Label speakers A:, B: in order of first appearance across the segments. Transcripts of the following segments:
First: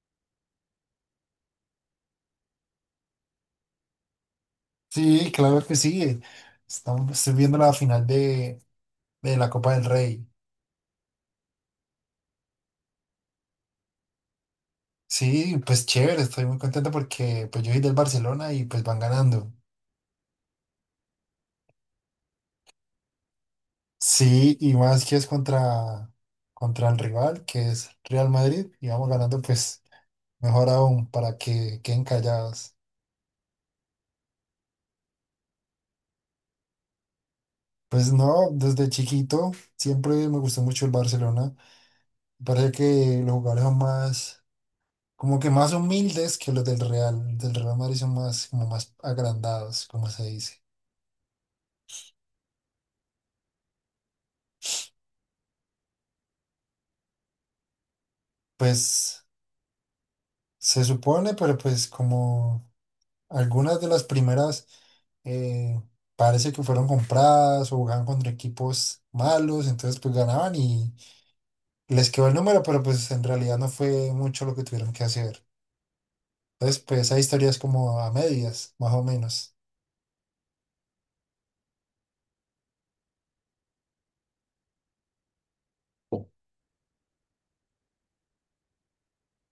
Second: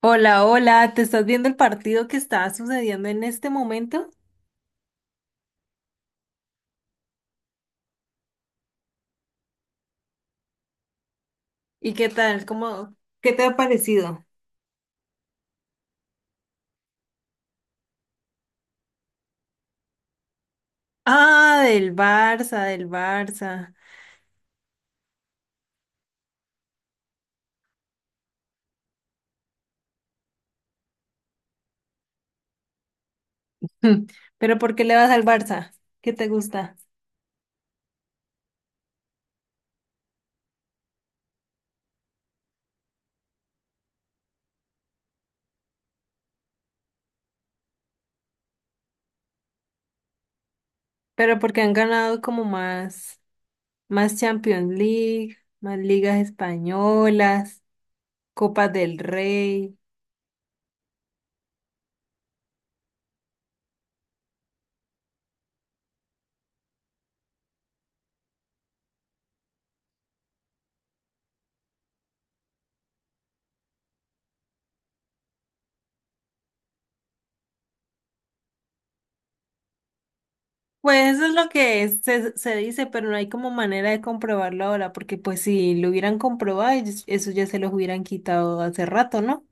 A: Hola, hola, ¿te estás viendo el partido que está sucediendo en este momento?
B: Sí, claro que sí. Estoy viendo la final de la Copa del Rey.
A: ¿Y qué tal? ¿Qué te ha parecido?
B: Sí, pues chévere, estoy muy contento porque pues yo soy del Barcelona y pues van ganando.
A: Ah, del Barça, del Barça.
B: Sí, y más que es contra el rival, que es Real Madrid, y vamos ganando pues mejor aún para que queden callados.
A: Hmm, ¿Pero por qué le vas al Barça? ¿Qué te gusta?
B: Pues no, desde chiquito siempre me gustó mucho el Barcelona. Parece que los jugadores son más, como que más humildes que los del Real Madrid son más, como más agrandados, como se dice.
A: Pero porque han ganado como más, más Champions League, más ligas españolas, Copas del
B: Pues
A: Rey.
B: se supone, pero pues como algunas de las primeras eh, parece que fueron compradas o jugaban contra equipos malos, entonces pues ganaban y les quedó el número, pero pues en realidad no fue mucho lo que tuvieron que hacer. Entonces pues esa historia es como a medias, más o menos.
A: Pues eso es lo que se dice, pero no hay como manera de comprobarlo ahora, porque pues si lo hubieran comprobado, eso ya se los hubieran quitado hace rato, ¿no?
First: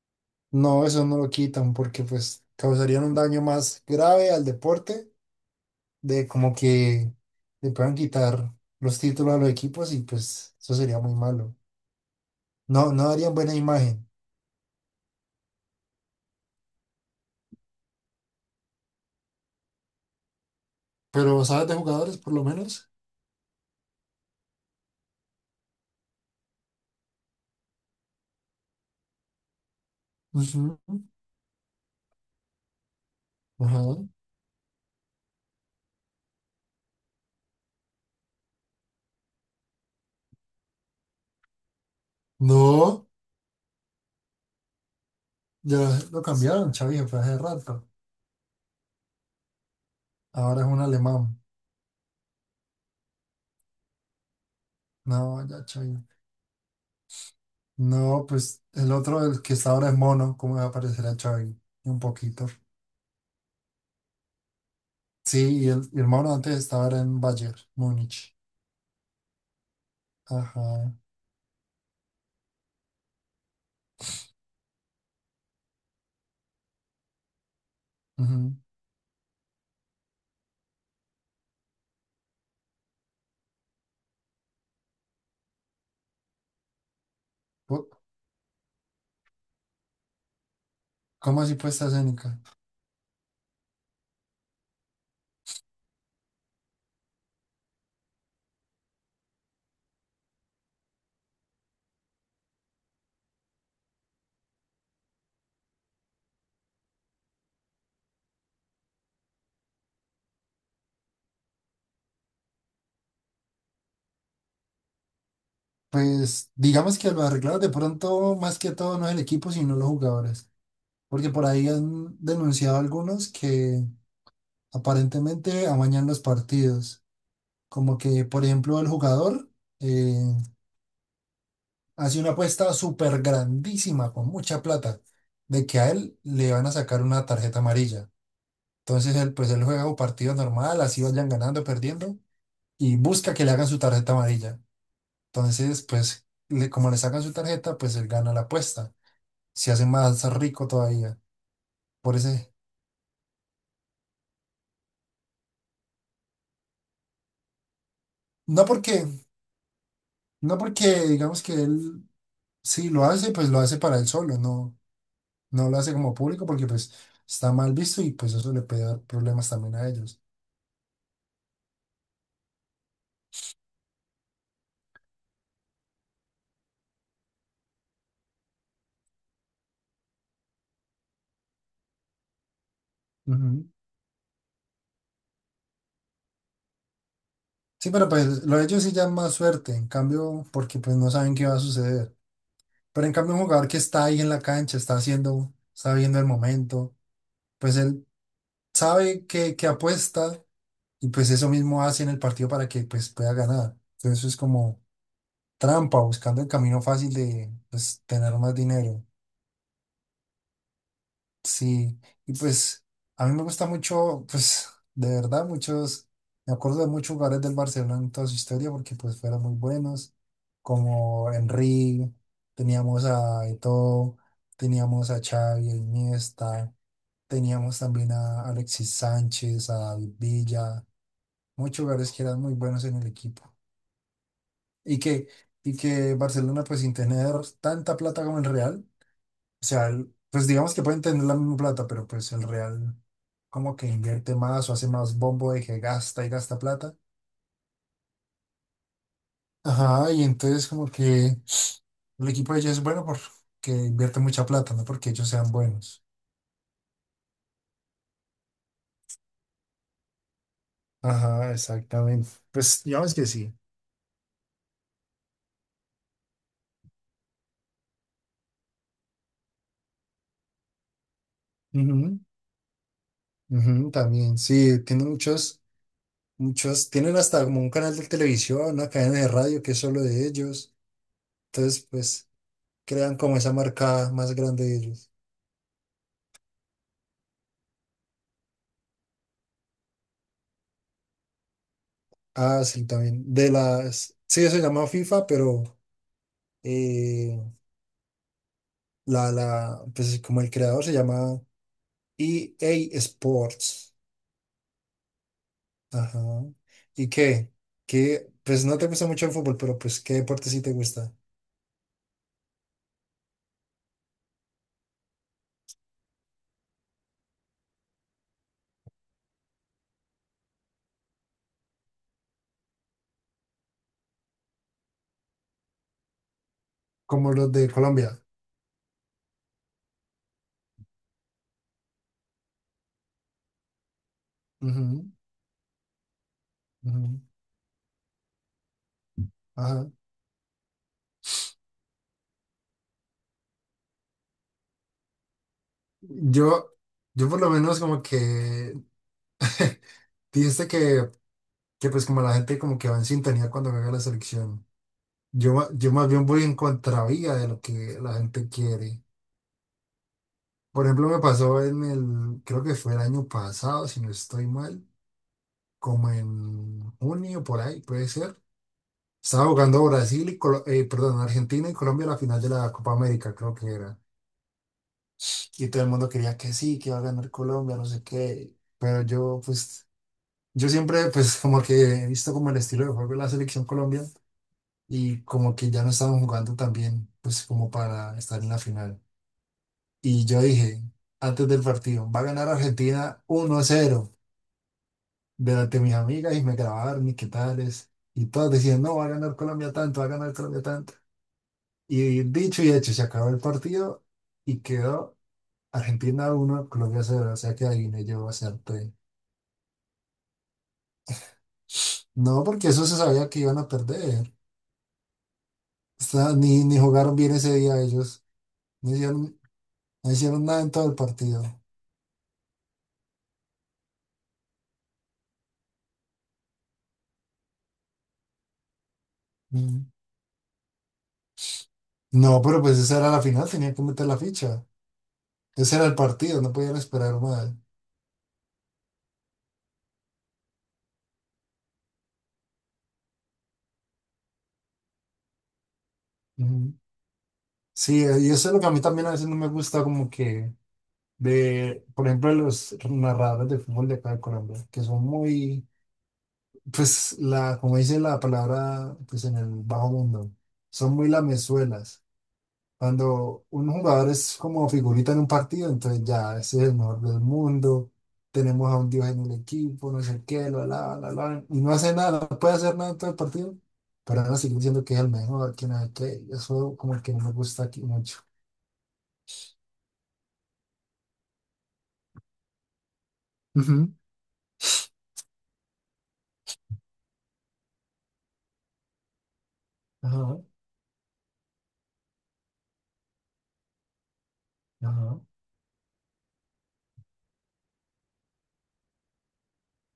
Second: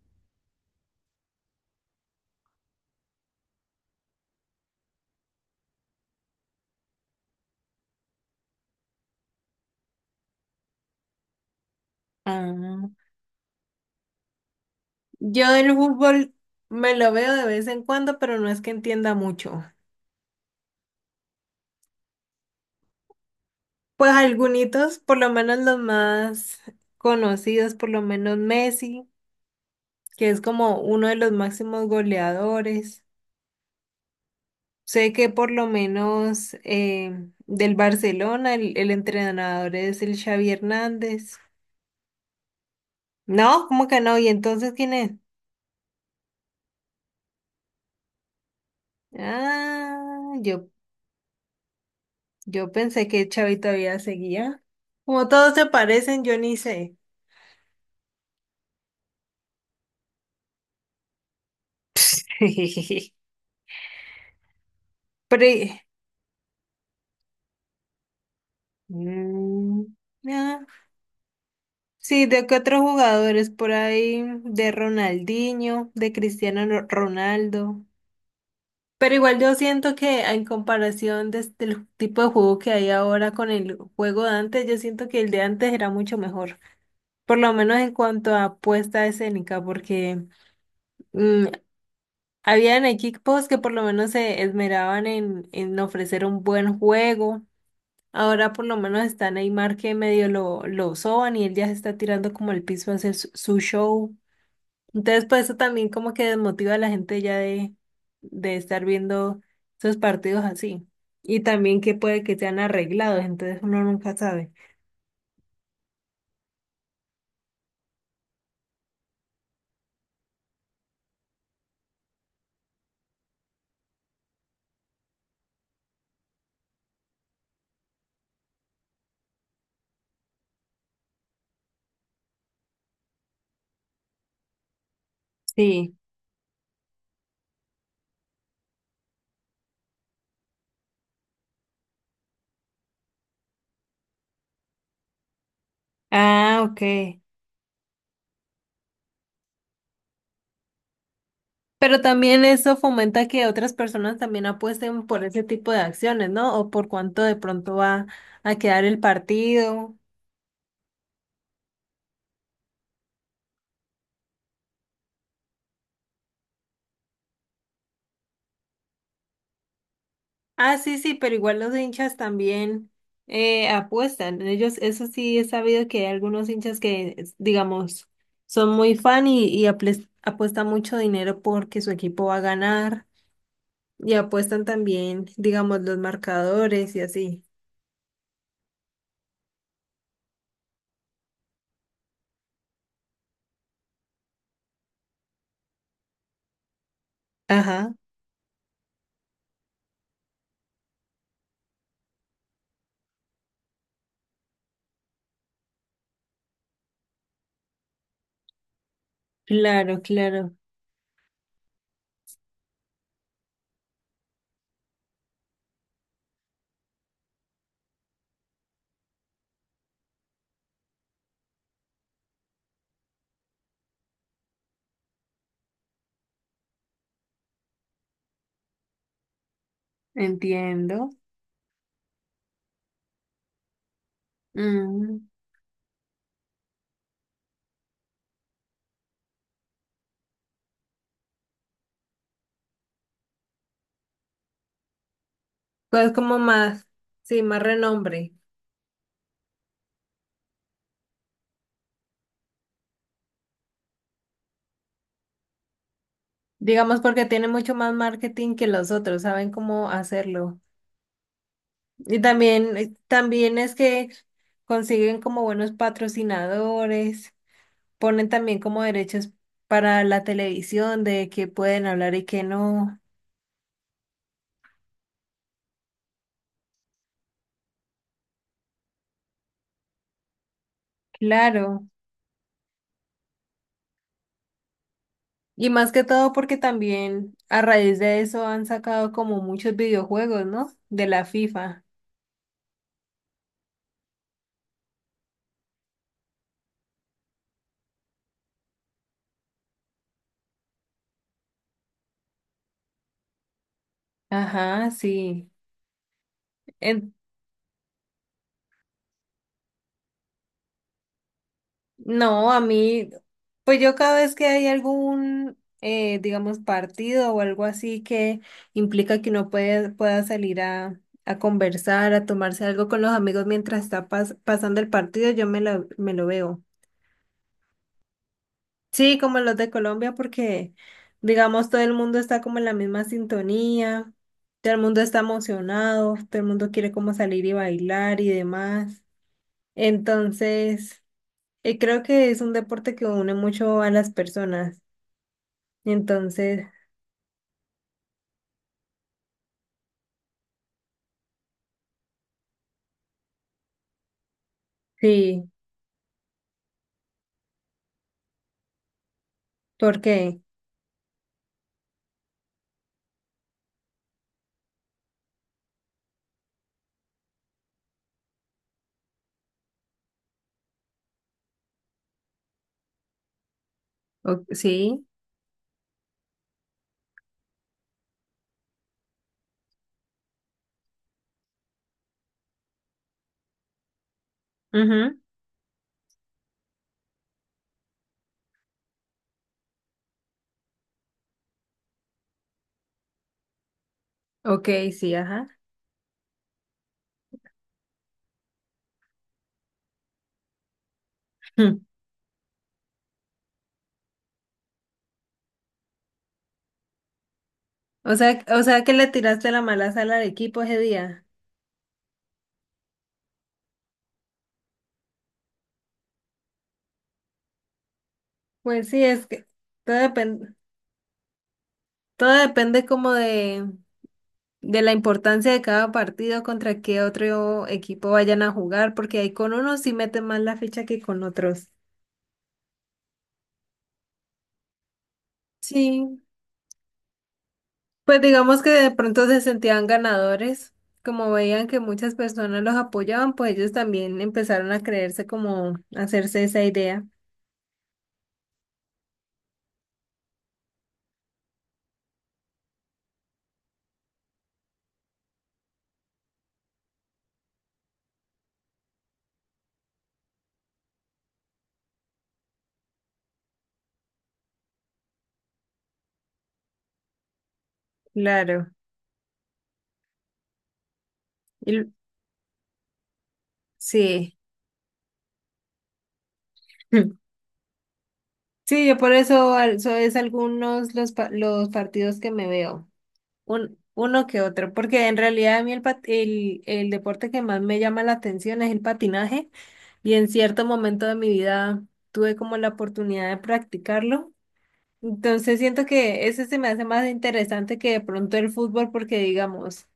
B: No, eso no lo quitan porque pues causarían un daño más grave al deporte de como que le puedan quitar los títulos a los equipos y pues eso sería muy malo. No,
A: Ah,
B: no darían buena imagen.
A: yo del fútbol me lo veo de vez en cuando, pero no es que entienda mucho.
B: Pero ¿sabes de jugadores por lo menos?
A: Pues algunos, por lo menos los más conocidos, por lo menos Messi, que es
B: Ujú,
A: como uno de los máximos goleadores.
B: ajá.
A: Sé que por lo menos del Barcelona el entrenador es el Xavi Hernández.
B: No,
A: No, ¿cómo que no? ¿Y entonces quién es?
B: ya lo cambiaron, Xavi se fue hace rato.
A: Ah,
B: Ahora es
A: yo,
B: un alemán.
A: yo pensé que Xavi todavía seguía. Como
B: No,
A: todos
B: ya
A: se
B: Xavi.
A: parecen, yo ni sé.
B: No, pues el otro, el que está ahora es Mono, ¿cómo va a aparecer a Xavi? Un poquito.
A: Pero,
B: Sí,
A: eh,
B: y el Mono antes estaba ahora en Bayern, Múnich.
A: mm, ah,
B: Ajá.
A: sí, ¿de qué otros jugadores por ahí? De Ronaldinho, de Cristiano Ronaldo.
B: Ujú.
A: Pero igual yo siento que en comparación de del tipo de juego que hay ahora con el juego de antes, yo siento que el de antes era mucho mejor. Por lo menos
B: Co-
A: en cuanto a apuesta escénica, porque
B: ¿Cómo
A: mm,
B: así puesta escénica?
A: habían equipos que por lo menos se esmeraban en ofrecer un buen juego. Ahora por lo menos está Neymar que medio lo soban y él ya se está tirando como al piso a hacer su, su show. Entonces, pues eso también como que desmotiva a la gente ya de estar viendo esos partidos así. Y también que puede que sean arreglados, entonces uno nunca sabe.
B: Pues digamos que lo arreglaron de pronto más que todo no es el equipo, sino los jugadores. Porque por ahí han denunciado algunos que aparentemente amañan los partidos. Como que, por ejemplo, el jugador eh, hace una apuesta súper grandísima, con mucha plata, de que a
A: Sí.
B: él le van a sacar una tarjeta amarilla. Entonces él, pues él juega un partido normal, así vayan ganando, perdiendo, y busca que le hagan su tarjeta amarilla. Entonces, pues,
A: Ah,
B: como le
A: ok.
B: sacan su tarjeta, pues él gana la apuesta. Se hace más rico todavía.
A: Pero
B: Por
A: también
B: ese,
A: eso fomenta que otras personas también apuesten por ese tipo de acciones, ¿no? O por cuánto de pronto va a
B: no
A: quedar el
B: porque,
A: partido.
B: no porque digamos que él sí lo hace, pues lo hace para él solo, no, no lo hace como público porque pues está mal visto y pues eso le puede dar problemas también a ellos.
A: Ah, sí, sí, pero igual los hinchas también apuestan. Ellos, eso sí, he sabido que hay algunos hinchas que, digamos, son muy fan y apuestan mucho dinero porque su equipo va a ganar
B: Ujú.
A: y apuestan también, digamos, los marcadores y así.
B: Sí, pero pues lo de ellos sí ya es más suerte, en cambio, porque pues no saben qué va a suceder. Pero en cambio un jugador que está ahí en la cancha, está viendo el momento, pues
A: Ajá,
B: él sabe que apuesta y pues eso mismo hace en el partido para que pues pueda ganar. Entonces es como trampa, buscando el camino fácil de pues, tener más dinero.
A: claro, claro,
B: Sí, y pues a mí me gusta mucho, pues de verdad, muchos, me acuerdo de muchos jugadores del Barcelona en toda su historia porque pues fueron muy buenos, como Henry, teníamos a Eto'o, teníamos a Xavi, a Iniesta, teníamos también a Alexis Sánchez, a David Villa,
A: entiendo.
B: muchos jugadores que eran muy buenos en el equipo. Y
A: Mm,
B: que, y que Barcelona pues sin tener tanta plata como el Real. O sea, pues digamos que pueden tener la misma plata, pero pues el Real como que invierte más o hace más bombo de que
A: pues
B: gasta y
A: como
B: gasta
A: más,
B: plata.
A: sí, más renombre.
B: Ajá, y entonces como que el equipo de ellos es bueno porque invierte mucha plata, no porque ellos sean buenos.
A: Digamos porque tiene mucho más marketing que los otros, saben cómo hacerlo.
B: Ajá,
A: Y
B: exactamente.
A: también,
B: Pues digamos que sí.
A: también es que consiguen como buenos patrocinadores, ponen también como derechos para la televisión de qué pueden hablar
B: Ujú,
A: y qué no.
B: ujú, también, sí, tienen muchos, muchos, tienen hasta como un canal de televisión, una cadena de radio que es solo de ellos. Entonces,
A: Claro.
B: pues crean como esa marca más grande de ellos.
A: Y más que todo porque también a raíz de eso han sacado como muchos videojuegos, ¿no? De la FIFA.
B: Ah, sí, también. De las. Sí, se llama FIFA, pero eh, pues como el creador se llama EA Sports.
A: Ajá, sí.
B: Ajá. ¿Y
A: En-
B: qué? ¿Qué? Pues no te gusta mucho el fútbol, pero pues ¿qué deporte sí te gusta?
A: No, a mí, pues yo cada vez que hay algún, digamos, partido o algo así que implica que uno puede, pueda salir a conversar, a tomarse algo con los amigos mientras está pasando el partido, yo me me lo veo.
B: Como los de Colombia.
A: Sí, como los de Colombia, porque, digamos, todo el mundo está como en la misma sintonía, todo el mundo
B: Ujú,
A: está emocionado, todo el mundo quiere como
B: ujú,
A: salir y bailar y demás.
B: ajá.
A: Entonces... Y creo que es un deporte que une mucho a las personas. Entonces,
B: Yo, yo por lo menos como que dijiste que pues como la gente como que va en sintonía cuando juega la selección.
A: sí,
B: Yo, yo más bien voy en contravía de lo que la gente quiere.
A: ¿por qué?
B: Por ejemplo, me pasó en el, creo que fue el año pasado, si no estoy mal, como en junio por ahí, puede ser. Estaba jugando perdón, Argentina y Colombia a la final de la Copa América, creo que era.
A: O- sí,
B: Y todo el mundo quería que sí, que iba a ganar Colombia, no sé qué. Pero yo, pues, yo siempre, pues, como que he visto como el estilo de juego de la selección Colombia
A: ujú,
B: y como que ya no estaban jugando tan bien, pues, como para estar en la final. Y yo dije, antes del partido, va a ganar Argentina 1-0.
A: ok, sí, ajá.
B: Delante de mis amigas y me grabaron y qué tales. Y todas decían, no, va a ganar Colombia tanto, va a ganar Colombia tanto.
A: Mm.
B: Y dicho y hecho, se acabó el partido y quedó Argentina 1 Colombia 0. O sea que adiviné, yo
A: O sea que
B: acerté.
A: le tiraste la mala sala al equipo ese día.
B: No, porque eso se sabía que iban a perder. O sea, ni jugaron bien ese día ellos.
A: Pues
B: No
A: sí, es
B: hicieron,
A: que todo
B: no hicieron
A: depende,
B: nada en todo el partido.
A: todo depende como de la importancia de cada partido contra qué otro equipo vayan a jugar, porque ahí con unos
B: Mm.
A: sí meten más la ficha que con otros.
B: No, pero pues esa era la final, tenían que meter la ficha. Ese era el
A: Sí,
B: partido, no podían esperar más.
A: pues digamos que de pronto se sentían ganadores, como veían que muchas personas los apoyaban, pues ellos también empezaron a creerse como hacerse esa
B: Ujú.
A: idea.
B: Sí, y eso es lo que a mí también a veces no me gusta, como que de, por ejemplo, de los narradores de fútbol de acá de Colombia, que son muy, pues, la, como dice la palabra, pues en el bajo mundo, son muy lamezuelas. Cuando un jugador es como figurita en un partido, entonces ya, ese es el mejor del mundo,
A: Claro.
B: tenemos a un dios en el equipo, no sé qué, lo alaban, y
A: Y
B: no
A: l-
B: hace nada, no puede hacer nada en todo el partido, pero
A: sí.
B: ahora siguen diciendo que es el mejor, que no sé qué, y eso como que no me gusta aquí mucho.
A: Sí, yo por eso eso es algunos los los partidos que me veo, un
B: Ujú.
A: uno que otro, porque en realidad a mí el, pat- el deporte que más me llama la atención es el patinaje y en
B: Ajá,
A: cierto momento de mi vida tuve como la oportunidad de practicarlo.
B: ajá,
A: Entonces siento que ese se me hace más interesante que de pronto el fútbol porque digamos,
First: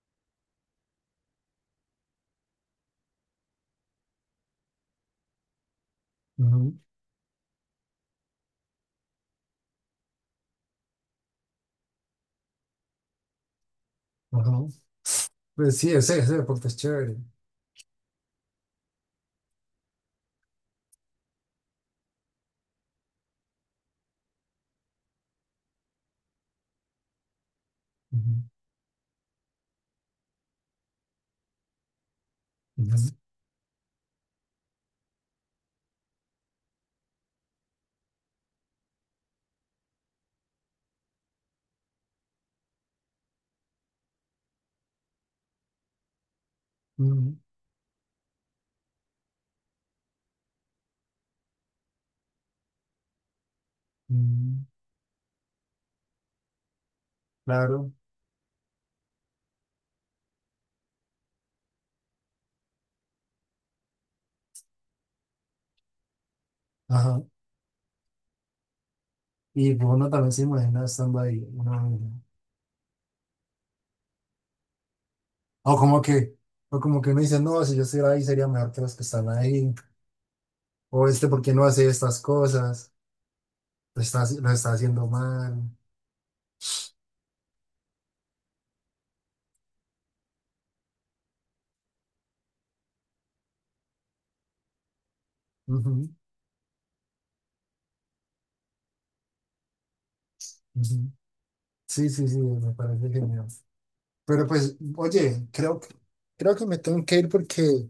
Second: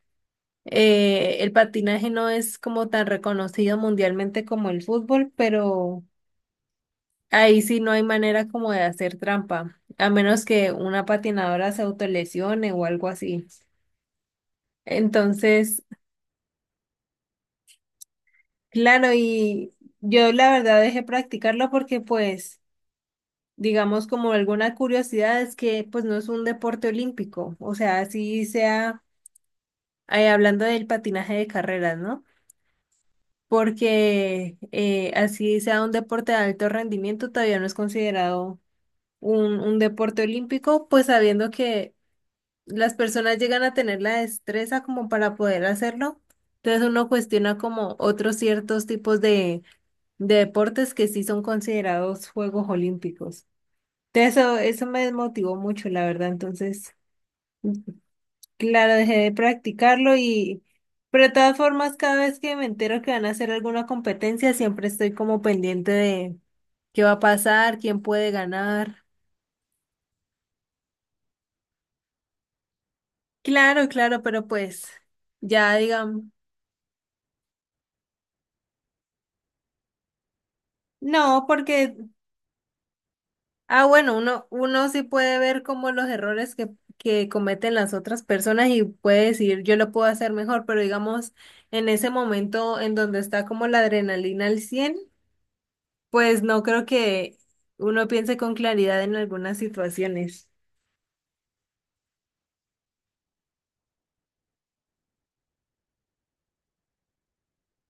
A: el patinaje no es como tan reconocido mundialmente como el fútbol, pero
B: ujú,
A: ahí sí no hay manera como de hacer trampa, a menos que una patinadora se autolesione o algo así.
B: ajá. Pues
A: Entonces,
B: sí, ese deporte es chévere.
A: claro, y yo la verdad dejé practicarlo porque pues... Digamos como alguna curiosidad es que pues no es un deporte olímpico, o sea,
B: Ujú,
A: así sea hablando del patinaje de carreras, ¿no?
B: ujú,
A: Porque así sea un deporte de alto rendimiento, todavía no es considerado un deporte olímpico, pues sabiendo que las personas llegan a tener la destreza como para poder hacerlo. Entonces uno
B: ujú,
A: cuestiona como otros ciertos tipos de deportes que sí son considerados Juegos Olímpicos. Entonces, Eso,
B: ujú,
A: eso me desmotivó mucho, la verdad. Entonces...
B: claro,
A: Claro, dejé de practicarlo y, pero de todas formas, cada vez que me entero que van a hacer alguna competencia, siempre estoy como pendiente de qué va a
B: ajá.
A: pasar, quién puede ganar.
B: Y pues, uno también se imagina estando ahí.
A: Claro, claro, pero pues
B: O
A: ya
B: como
A: digamos,
B: que, o como que uno dice, no, si yo estuviera ahí sería mejor que los que están ahí. O este, ¿por
A: no,
B: qué no hace
A: porque,
B: estas cosas?
A: ah, bueno,
B: Lo está
A: uno sí
B: haciendo
A: puede
B: mal.
A: ver como los errores que cometen las otras personas y puede decir, yo lo puedo hacer mejor, pero digamos, en ese momento en donde está como la adrenalina al 100%.
B: Ujú,
A: Pues no creo que uno piense con claridad en algunas situaciones.
B: ujú. Sí, sí, sí, me parece genial. Pero pues, oye, creo creo que me tengo que ir porque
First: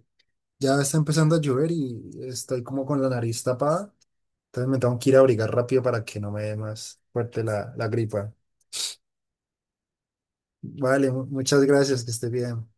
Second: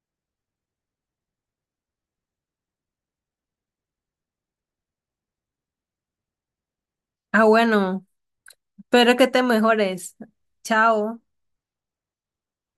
B: ya está empezando a llover y estoy como con la nariz tapada. Entonces me tengo que ir a abrigar rápido para que no me dé más fuerte
A: Ah,
B: la
A: bueno,
B: gripa.
A: espero que te mejores.
B: Vale,
A: Chao.
B: muchas gracias, que esté bien.